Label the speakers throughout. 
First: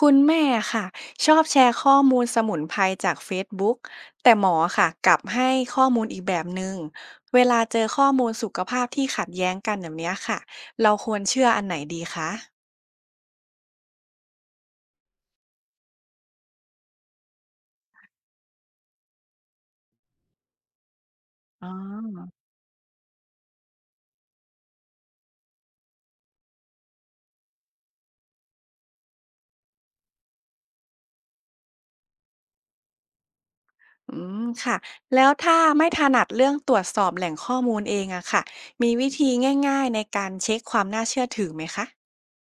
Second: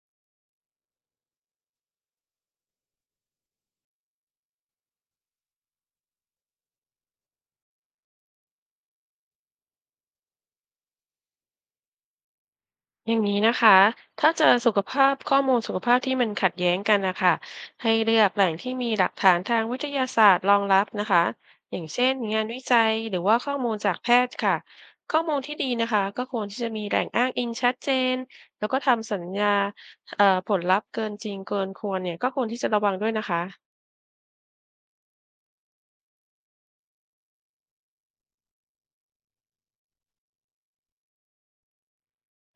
Speaker 1: คุณแม่ค่ะชอบแชร์ข้อมูลสมุนไพรจากเฟซบุ๊กแต่หมอค่ะกลับให้ข้อมูลอีกแบบหนึ่งเวลาเจอข้อมูลสุขภาพที่ขัดแย้งกันแบบเนี้ยค่ะเราควรเชื่ออันไหนดีคะ
Speaker 2: อย่างนี้นะคะถ้าเจอสุขภาพข้อมูลสุขภาพที่มันขัดแย้งกันนะคะให้เลือกแหล่งที่มีหลักฐานทางวิทยาศาสตร์รองรับนะคะอย่างเช่นงานวิจัยหรือว่าข้อมูลจากแพทย์ค่ะข้อมูลที่ดีนะคะก็ควรที่จะมีแหล่งอ้างอิงชัดเจนแล้วก็ทำสัญญาผลลัพธ์เกินจริงเกินควรเนี่ยก็ควรที่จะระวังด้วยนะคะ
Speaker 1: อืมค่ะแล้วถ้าไม่ถนัดเรื่องตรวจสอบแหล่งข้อมูลเองอะค่ะมีวิธีง่ายๆในการเช็คความน่าเชื่อถือไหมคะ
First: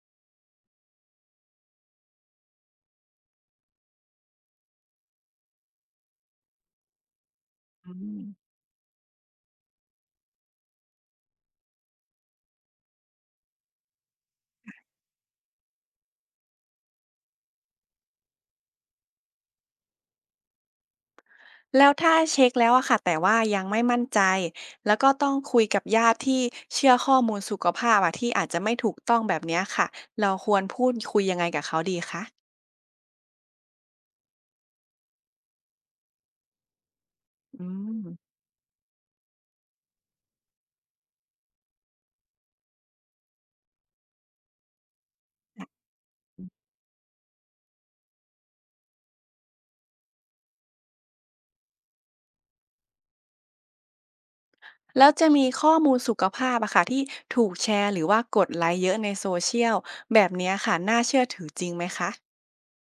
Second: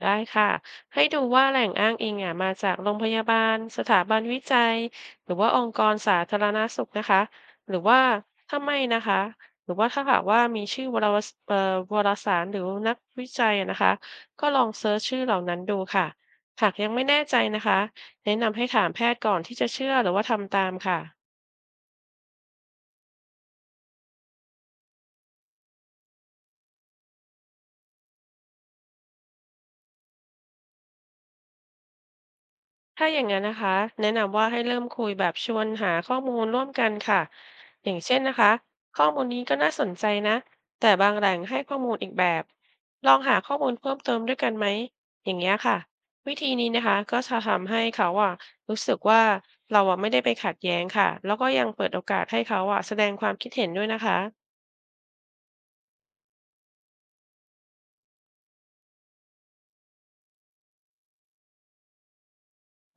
Speaker 2: ได้ค่ะให้ดูว่าแหล่งอ้างอิงอ่ะมาจากโรงพยาบาลสถาบันวิจัยหรือว่าองค์กรสาธารณสุขนะคะหรือ
Speaker 1: อื
Speaker 2: ว่า
Speaker 1: ม
Speaker 2: ถ้าไม่นะคะหรือว่าถ้าหากว่ามีชื่อวารสารหรือนักวิจัยอะนะคะก็ลองเซิร์ชชื่อเหล่านั้นดูค่ะหากยังไม่แน่ใจนะคะแนะนำให้ถามแพทย์ก่อนที่จะเชื่อหรือว่าทำตามค่ะ
Speaker 1: แล้วถ้าเช็คแล้วอะค่ะแต่ว่ายังไม่มั่นใจแล้วก็ต้องคุยกับญาติที่เชื่อข้อมูลสุขภาพอะที่อาจจะไม่ถูกต้องแบบเนี้ยค่ะเราควรพูดคุยยังไงกับเขาดีคะ
Speaker 2: ถ้าอย่างนั้นนะคะแนะนำว่าให้เริ่มคุยแบบชวนหาข้อมูลร่วมกันค่ะ
Speaker 1: อื
Speaker 2: อย่า
Speaker 1: ม
Speaker 2: งเช่นนะคะข้อมูลนี้ก็น่าสนใจนะแต่บางแหล่งให้ข้อมูลอีกแบบลองหาข้อมูลเพิ่มเติมด้วยกันไหมอย่างเงี้ยค่ะ
Speaker 1: ค่ะ
Speaker 2: วิธีนี้นะคะก็จะทำให้เขาอ่ะรู้สึกว่าเราอ่ะไม่ได้ไปขัดแย้งค่ะแล้วก็ยังเปิดโอกาสให้เขาอ่ะแสดงความคิดเห็นด้วยนะคะ
Speaker 1: แล้วจะมีข้อมูลสุขภาพอะค่ะที่ถูกแชร์หรือว่ากดไลค์เยอะใน Social แบบเนี้ยค่ะน่าเชื่อถือจริงไหมคะ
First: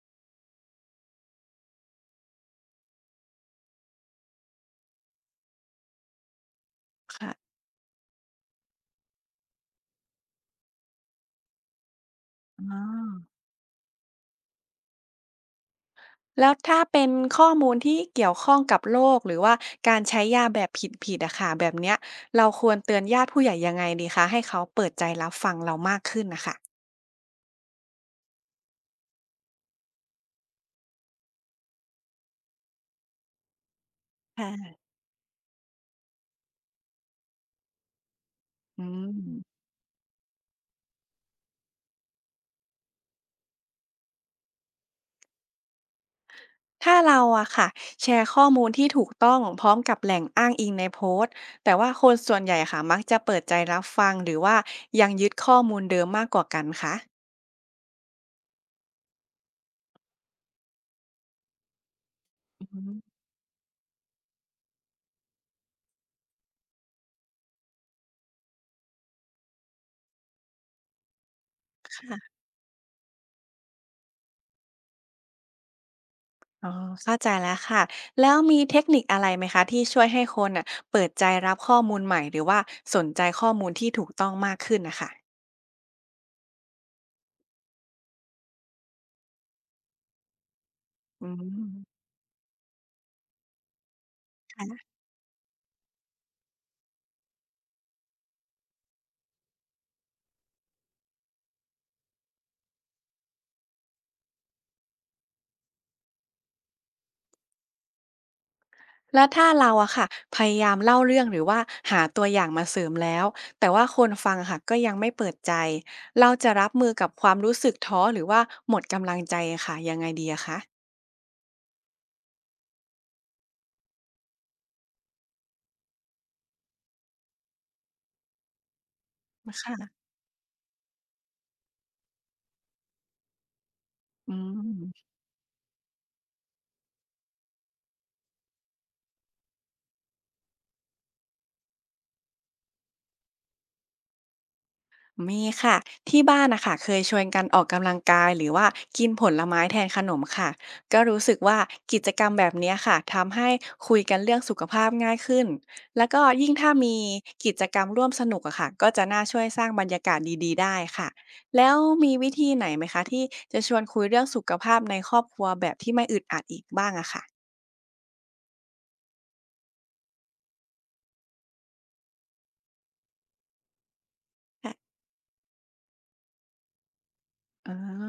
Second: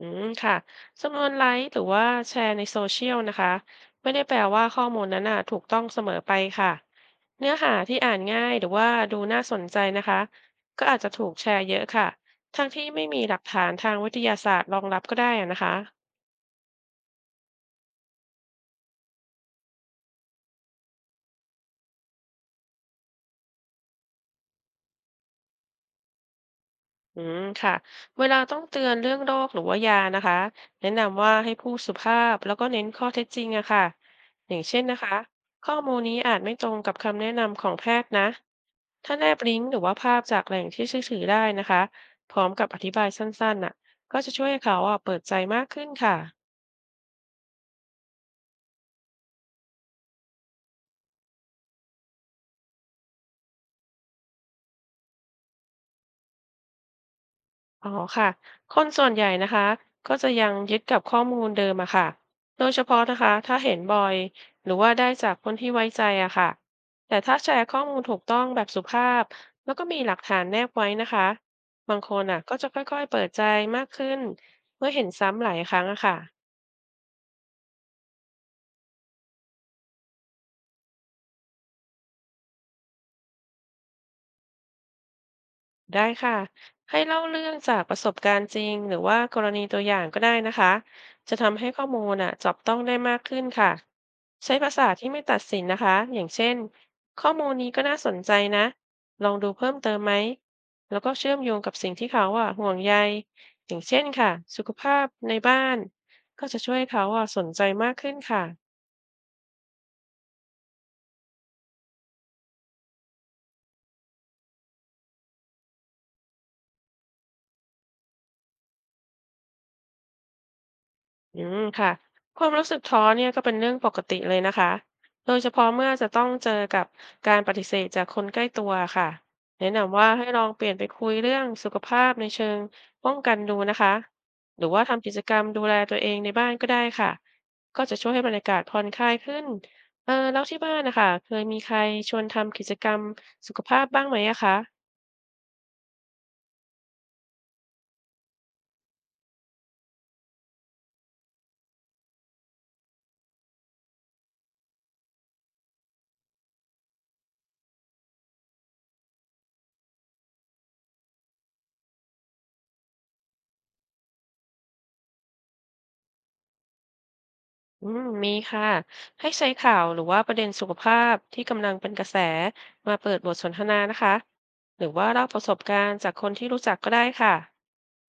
Speaker 2: อืมค่ะจำนวนไลค์หรือว่าแชร์ในโซเชียลนะคะไม่ได้แปลว่าข้อมูลนั้นน่ะถูกต้องเสมอไปค่ะเนื้
Speaker 1: ค่ะ
Speaker 2: อหาที่อ่านง่ายหรือว่าดูน่าสนใจนะคะก็อาจจะถูกแชร์เยอะค่ะทั้ง
Speaker 1: อ๋
Speaker 2: ที่ไม่มีห
Speaker 1: อ
Speaker 2: ลักฐานทางวิทยาศาสตร์รองรับก็ได้อะนะคะ
Speaker 1: แล้วถ้าเป็นข้อมูลที่เกี่ยวข้องกับโรคหรือว่าการใช้ยาแบบผิดๆอะค่ะแบบเนี้ยเราควรเตือนญาติผู้ใหญ่ยังไงดีคะให้เขาเปิดใจรับฟังเรามากขึ้นนะคะ
Speaker 2: อืมค่ะเวลาต้องเตือนเรื่องโรคหรือว่ายานะคะแนะนำว่าให้พูดสุภาพแล้วก็เน้นข้อเท็จจริงอะค่ะอย่าง
Speaker 1: ค่ะ
Speaker 2: เช่นนะคะข้อมูลนี้อาจไม่ตรงกับคำแนะนำของแพทย์นะ
Speaker 1: อื
Speaker 2: ถ้าแนบลิ
Speaker 1: ม
Speaker 2: งก์หรือว่าภาพจากแหล่งที่เชื่อถือได้นะคะพร้อมกับอธิบายสั้นๆน่ะก็จะช่วยให้เขาอะเปิดใจมากขึ้นค่ะ
Speaker 1: ถ้าเราอะค่ะแชร์ข้อมูลที่ถูกต้องพร้อมกับแหล่งอ้างอิงในโพสต์แต่ว่าคนส่วนใหญ่ค่ะมักจะเปิดใจรับฟังหรือว่ายังยึดข้อมูลเดิมมากกว่ากันคะ
Speaker 2: อ๋อค่ะคนส่วนใหญ่นะคะก็จะยังยึดกับข้อมูลเดิมอะค่ะโด
Speaker 1: อื
Speaker 2: ยเฉพาะ
Speaker 1: ม
Speaker 2: นะคะถ้าเห็นบ่อยหรือว่าได้จากคนที่ไว้ใจอะค่ะแต่ถ้าแชร์ข้อมูลถูกต้องแบบสุภาพแล้วก็มีหลักฐานแนบไว้นะคะบางคน
Speaker 1: ค่ะ
Speaker 2: อะก็จะค่อยๆเปิดใจมากขึ้นเมื่อเห็นซ้ำหลายครั้งอะค่ะ
Speaker 1: อ๋อเข้าใจแล้วค่ะแล้วมีเทคนิคอะไรไหมคะที่ช่วยให้คนน่ะเปิดใจรับข้อมูลใหม่หรือว่าสนใจข้อมูลที่ถูกต้องมากขึ้นน่ะค่ะ
Speaker 2: ได้ค่ะให้เล่าเรื่องจากประสบการณ์จริงหรือว่ากรณีตัวอย่างก็ได้นะคะ
Speaker 1: อื
Speaker 2: จะทำให้ข้อ
Speaker 1: ม
Speaker 2: มูลน่ะจับต้องได้มากขึ้นค่ะใช้ภา
Speaker 1: ค่ะ
Speaker 2: ษาที่ไม่ตัดสินนะคะอย่างเช่นข้อมูลนี้ก็น่าสนใจนะลองดูเพิ่มเติมไหมแล้วก็เชื่อมโยงกับสิ่งที่เขาอ่ะห่วงใยอย่างเช่นค่ะสุขภาพในบ้านก็จะช่วยให้เขาอ่ะสนใจมากขึ้นค่ะ
Speaker 1: แล้วถ้าเราอะค่ะพยายามเล่าเรื่องหรือว่าหาตัวอย่างมาเสริมแล้วแต่ว่าคนฟังอะค่ะก็ยังไม่เปิดใจเราจะรับมือกับความรู้สึกท้อหรือว่าหมดกำลังใจอะค่ะยังไงดีอะคะ
Speaker 2: อืมค่ะความรู้สึกท้อเนี่ยก็เป็นเรื่องปกติเลยนะคะโดยเฉพาะเมื่อจะต้องเจอกับการปฏิเสธจากคนใกล้ตัวค่ะแนะนำ
Speaker 1: ค่ะ
Speaker 2: ว่าให้ลองเปลี่ยนไปคุยเรื่องสุขภาพในเชิงป้องกันดูนะคะ
Speaker 1: อื
Speaker 2: หรือว่า
Speaker 1: ม
Speaker 2: ทำกิจกรรมดูแลตัวเองในบ้านก็ได้ค่ะก็จะช่วยให้บรรยากาศผ่อนคลายขึ้นเออแล้วที่บ้านนะคะเคยมีใครชวนทำกิจกรรมสุขภาพบ้างไหมอะคะ
Speaker 1: มีค่ะที่บ้านนะคะเคยชวนกันออกกำลังกายหรือว่ากินผลไม้แทนขนมค่ะก็รู้สึกว่ากิจกรรมแบบเนี้ยค่ะทำให้คุยกันเรื่องสุขภาพง่ายขึ้นแล้วก็ยิ่งถ้ามีกิจกรรมร่วมสนุกอะค่ะก็จะน่าช่วยสร้างบรรยากาศดีๆได้ค่ะแล้วมีวิธีไหนไหมคะที่จะชวนคุยเรื่องสุขภาพในครอบครัวแบบที่ไม่อึดอัดอีกบ้างอะค่ะ
Speaker 2: อืมมีค่ะให้ใช้ข่าวหรือว่าประเด็นสุขภาพที่กำลังเป็นกระแสมาเปิดบทสนทนานะคะ
Speaker 1: อ่
Speaker 2: หรือว่าเล่าประสบการณ์จากคนที่รู้จักก็ได้ค่ะ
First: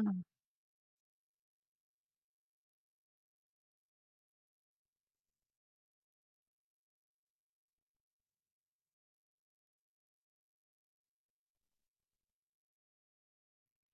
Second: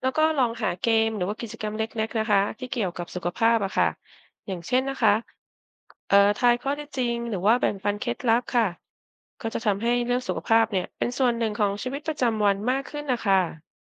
Speaker 2: แล้วก็ลองหาเกมหรือว่ากิจกรรมเล็กๆนะคะที่เกี่ยวกับสุขภาพอะค่ะอย่างเช่นนะคะทายข้อเท็จจริงหรือว่าแบ่งปันเคล็ดลับค่ะก็จะทำให้เรื่องสุขภาพเนี่ยเป็นส่วนหนึ่งของชีวิตประจำวันมากขึ้นนะคะ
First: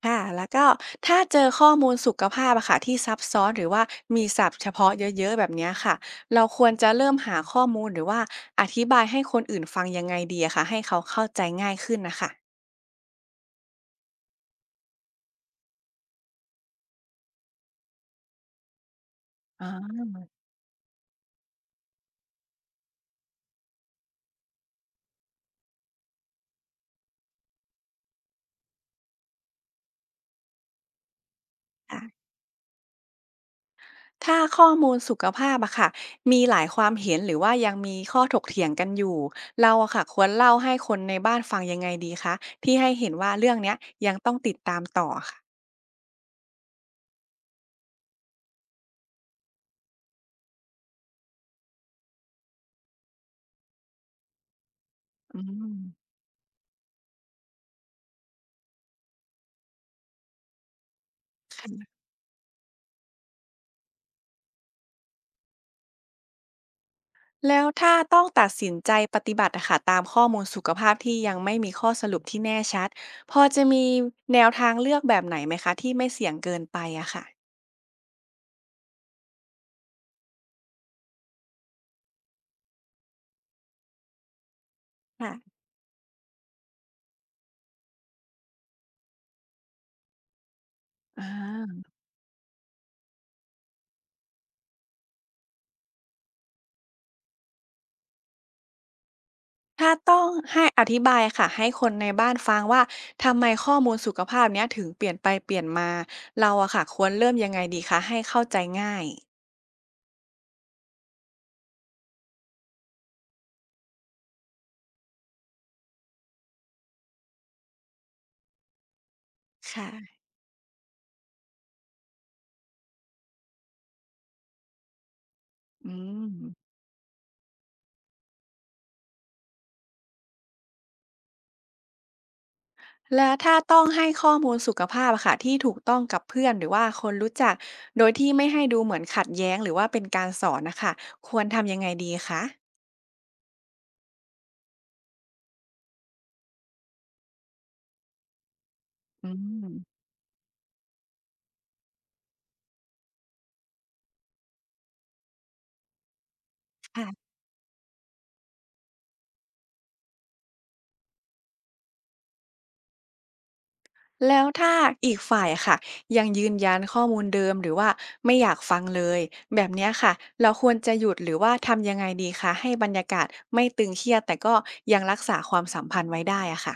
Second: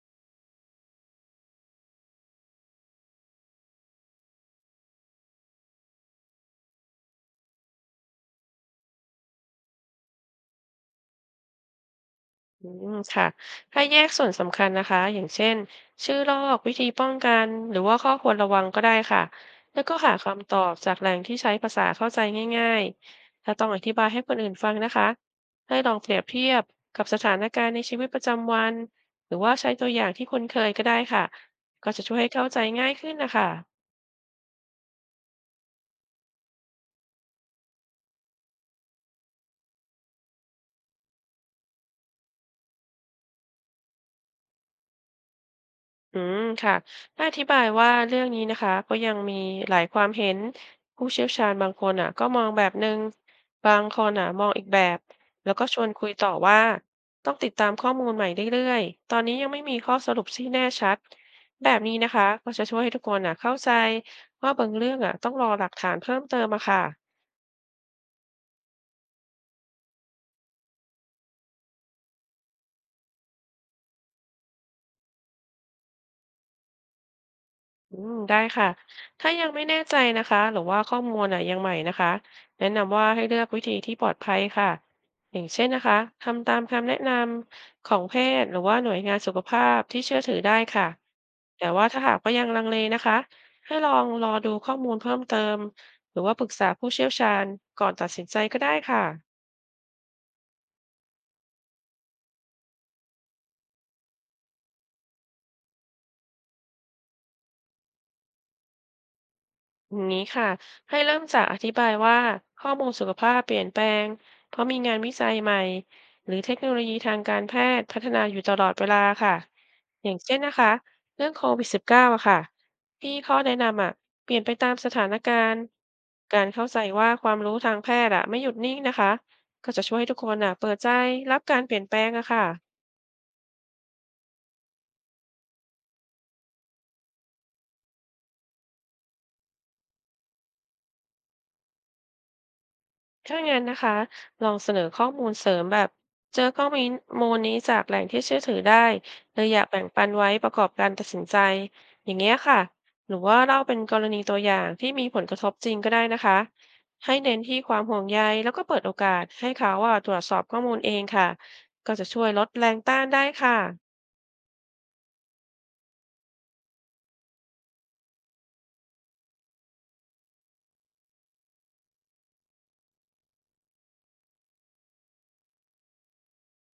Speaker 1: ค่ะแล้วก็ถ้าเจอข้อมูลสุขภาพอะค่ะที่ซับซ้อนหรือว่ามีศัพท์เฉพาะเยอะๆแบบเนี้ยค่ะเราควรจะเริ่มหาข้อมูลหรือว่าอธิบายให้คนอื่นฟังยังไงดีอะค่ะให้เขาเข้าใจง่ายขึ้นนะคะ
Speaker 2: อืมค่ะถ้าแยกส่วนสำคัญนะคะอย่างเช่นชื่อลอกวิธีป้องกันหรือว่าข้อควรระวังก็ได้ค่ะ
Speaker 1: อ๋
Speaker 2: แล้วก็
Speaker 1: อ
Speaker 2: หาคำตอบจากแหล่งที่ใช้ภาษาเข้าใจง่ายๆถ้าต้องอธิบายให้คนอื่นฟังนะคะให้ลองเปรียบเทียบกับสถานการณ์ในชีวิตประจำวันหรือว่าใช้ตัวอย่างที่คุ้นเคยก็ได้ค่ะก็จะช่วย
Speaker 1: ค่ะ
Speaker 2: ให้เข้าใจง่ายขึ้นนะคะ
Speaker 1: ถ้าข้อมูลสุขภาพอะค่ะมีหลายความเห็นหรือว่ายังมีข้อถกเถียงกันอยู่เราอะค่ะควรเล่าให้คนในบ้านฟังยังไงดีคะที่ให้เห็นว่าเรื่องเนี้ยยังต้องติดตามต่อค่ะ
Speaker 2: อืมค่ะถ้าอธิบายว่าเรื่องนี้นะคะก็ยังมีหลายความเห็นผู้เชี่ยวชาญบางคนอ่ะก็มองแบบหนึ่งบางคนอ่ะมองอีกแบบ
Speaker 1: อื
Speaker 2: แล้วก็
Speaker 1: ม
Speaker 2: ชวนคุยต่อว่าต้องติดตามข้อมูลใหม่เรื่อยๆตอนนี้ยังไม่มีข้อสรุปที่แน่ชัดแบบนี้นะคะก็จะช่วยให้ทุกคนอ่ะเข้าใจว่าบางเรื่องอ่ะต้องรอหลักฐานเพิ่มเติมอะค่ะ
Speaker 1: แล้วถ้าต้องตัดสินใจปฏิบัติอะค่ะตามข้อมูลสุขภาพที่ยังไม่มีข้อสรุปที่แน่ชัดพอจะมีแนวทางเลือกแบบไหนไหมคะที่ไม่เสี่ยงเกินไปอะค่ะ
Speaker 2: อืมได้ค่ะ ถ้ายังไม่แน่ใจนะคะหรือว่าข้อมูลอ่ะยังใหม่นะคะแนะนำว่าให้เลือกวิธีที่ปลอดภัยค่ะอย่าง
Speaker 1: ค่ะ
Speaker 2: เช่นนะคะทำตามคำแนะนำของแพทย์หรือว่าหน่วยงานสุขภาพที่เชื่อถือได้ค่ะ
Speaker 1: อ
Speaker 2: แต่
Speaker 1: า
Speaker 2: ว่าถ้าหากว่ายังลังเลนะคะให้ลองรอดูข้อมูลเพิ่มเติม หรือว่าปรึกษาผู้เชี่ยวชาญก่อนตัดสินใจก็ได้ค่ะ
Speaker 1: ถ้าต้องให้อธิบายค่ะให้คนในบ้านฟังว่าทำไมข้อมูลสุขภาพเนี้ยถึงเปลี่ยนไปเปลี่ยนมาเราอะค่ะควรเริ่มยังไงดีคะให้เข้าใจง่าย
Speaker 2: อย่างนี้ค่ะให้เริ่มจากอธิบายว่าข้อมูลสุขภาพเปลี่ยนแปลงเพราะมีงานวิจัยใหม่หรือเทคโนโลยีทางการแพทย์พัฒนาอยู่ตลอดเวลาค่ะ
Speaker 1: ค
Speaker 2: อย่าง
Speaker 1: ่ะ
Speaker 2: เช่นนะคะเรื่องโควิด -19 อะค่ะที่ข้อแนะนำอะเปลี่ยนไปตามสถานการณ์
Speaker 1: อืม
Speaker 2: การเข้าใจว่าความรู้ทางแพทย์อะไม่หยุดนิ่งนะคะก็จะช่วยให้ทุกคนอะเปิดใจรับการเปลี่ยนแปลงอะค่ะ
Speaker 1: แล้วถ้าต้องให้ข้อมูลสุขภาพอะค่ะที่ถูกต้องกับเพื่อนหรือว่าคนรู้จักโดยที่ไม่ให้ดูเหมือนขัดแย้งหรือว่าเป็นการสอนนะคะควรทำยังไงดีคะ
Speaker 2: ถ้างั้นนะคะลองเสนอข้อมูลเสริมแบบเจอข้อมูลนี้จากแหล่งที่เชื่อถือได้
Speaker 1: อื
Speaker 2: เลยอยากแบ่
Speaker 1: ม
Speaker 2: งปันไว้ประกอบการตัดสินใจอย่างเงี้ยค่ะหรือว่าเล่าเป็นกรณีตัวอย่างที่มีผลกระทบจริงก็ได้นะคะให้
Speaker 1: ค่ะ
Speaker 2: เน้นที่ความห่วงใยแล้วก็เปิดโอกาสให้เขาว่าตรวจสอบข้อมูลเองค่ะก็จะช่วยลดแรงต้านได้ค่ะ
Speaker 1: แล้วถ้าอีกฝ่ายอะค่ะยังยืนยันข้อมูลเดิมหรือว่าไม่อยากฟังเลยแบบเนี้ยค่ะเราควรจะหยุดหรือว่าทำยังไงดีคะให้บรรยากาศไม่ตึงเครียดแต่ก็ยังรักษาความสัมพันธ์ไว้ได้อะค่ะ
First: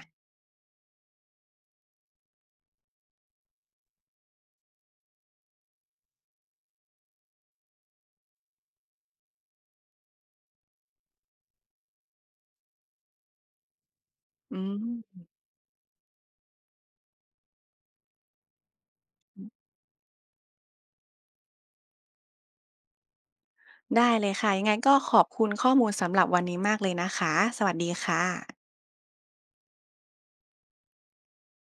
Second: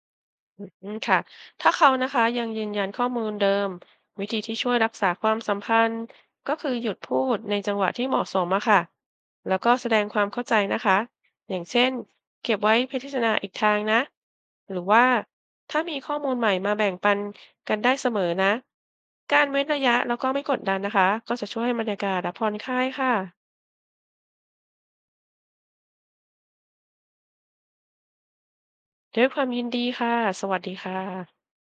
Speaker 2: อืมค่ะถ้าเขานะคะยังยืนยันข้อมูลเดิมวิธีที่ช่วยรักษาความสัมพันธ์ก็คือหยุดพูดในจังหวะที่เหมาะสมอะค่ะแล้วก็แสดงความเข้าใจนะคะอย่างเช่นเก็บไว้พิจารณาอีกทางนะ
Speaker 1: อื
Speaker 2: หรือว่า
Speaker 1: ม
Speaker 2: ถ้ามีข้อมูลใหม่มาแบ่งปันกันได้เสมอนะการเว้นระยะแล้วก็ไม่กดดันนะคะก็จะช่วยให้บรรยากาศอะผ่อนคลายค่ะ
Speaker 1: ได้เลยค่ะยังไงก็ขอบคุณข้อมูลสำหรับวันนี้มากเลยนะคะสวัสดีค่ะ
Speaker 2: ด้วยความยินดีค่ะสวัสดีค่ะ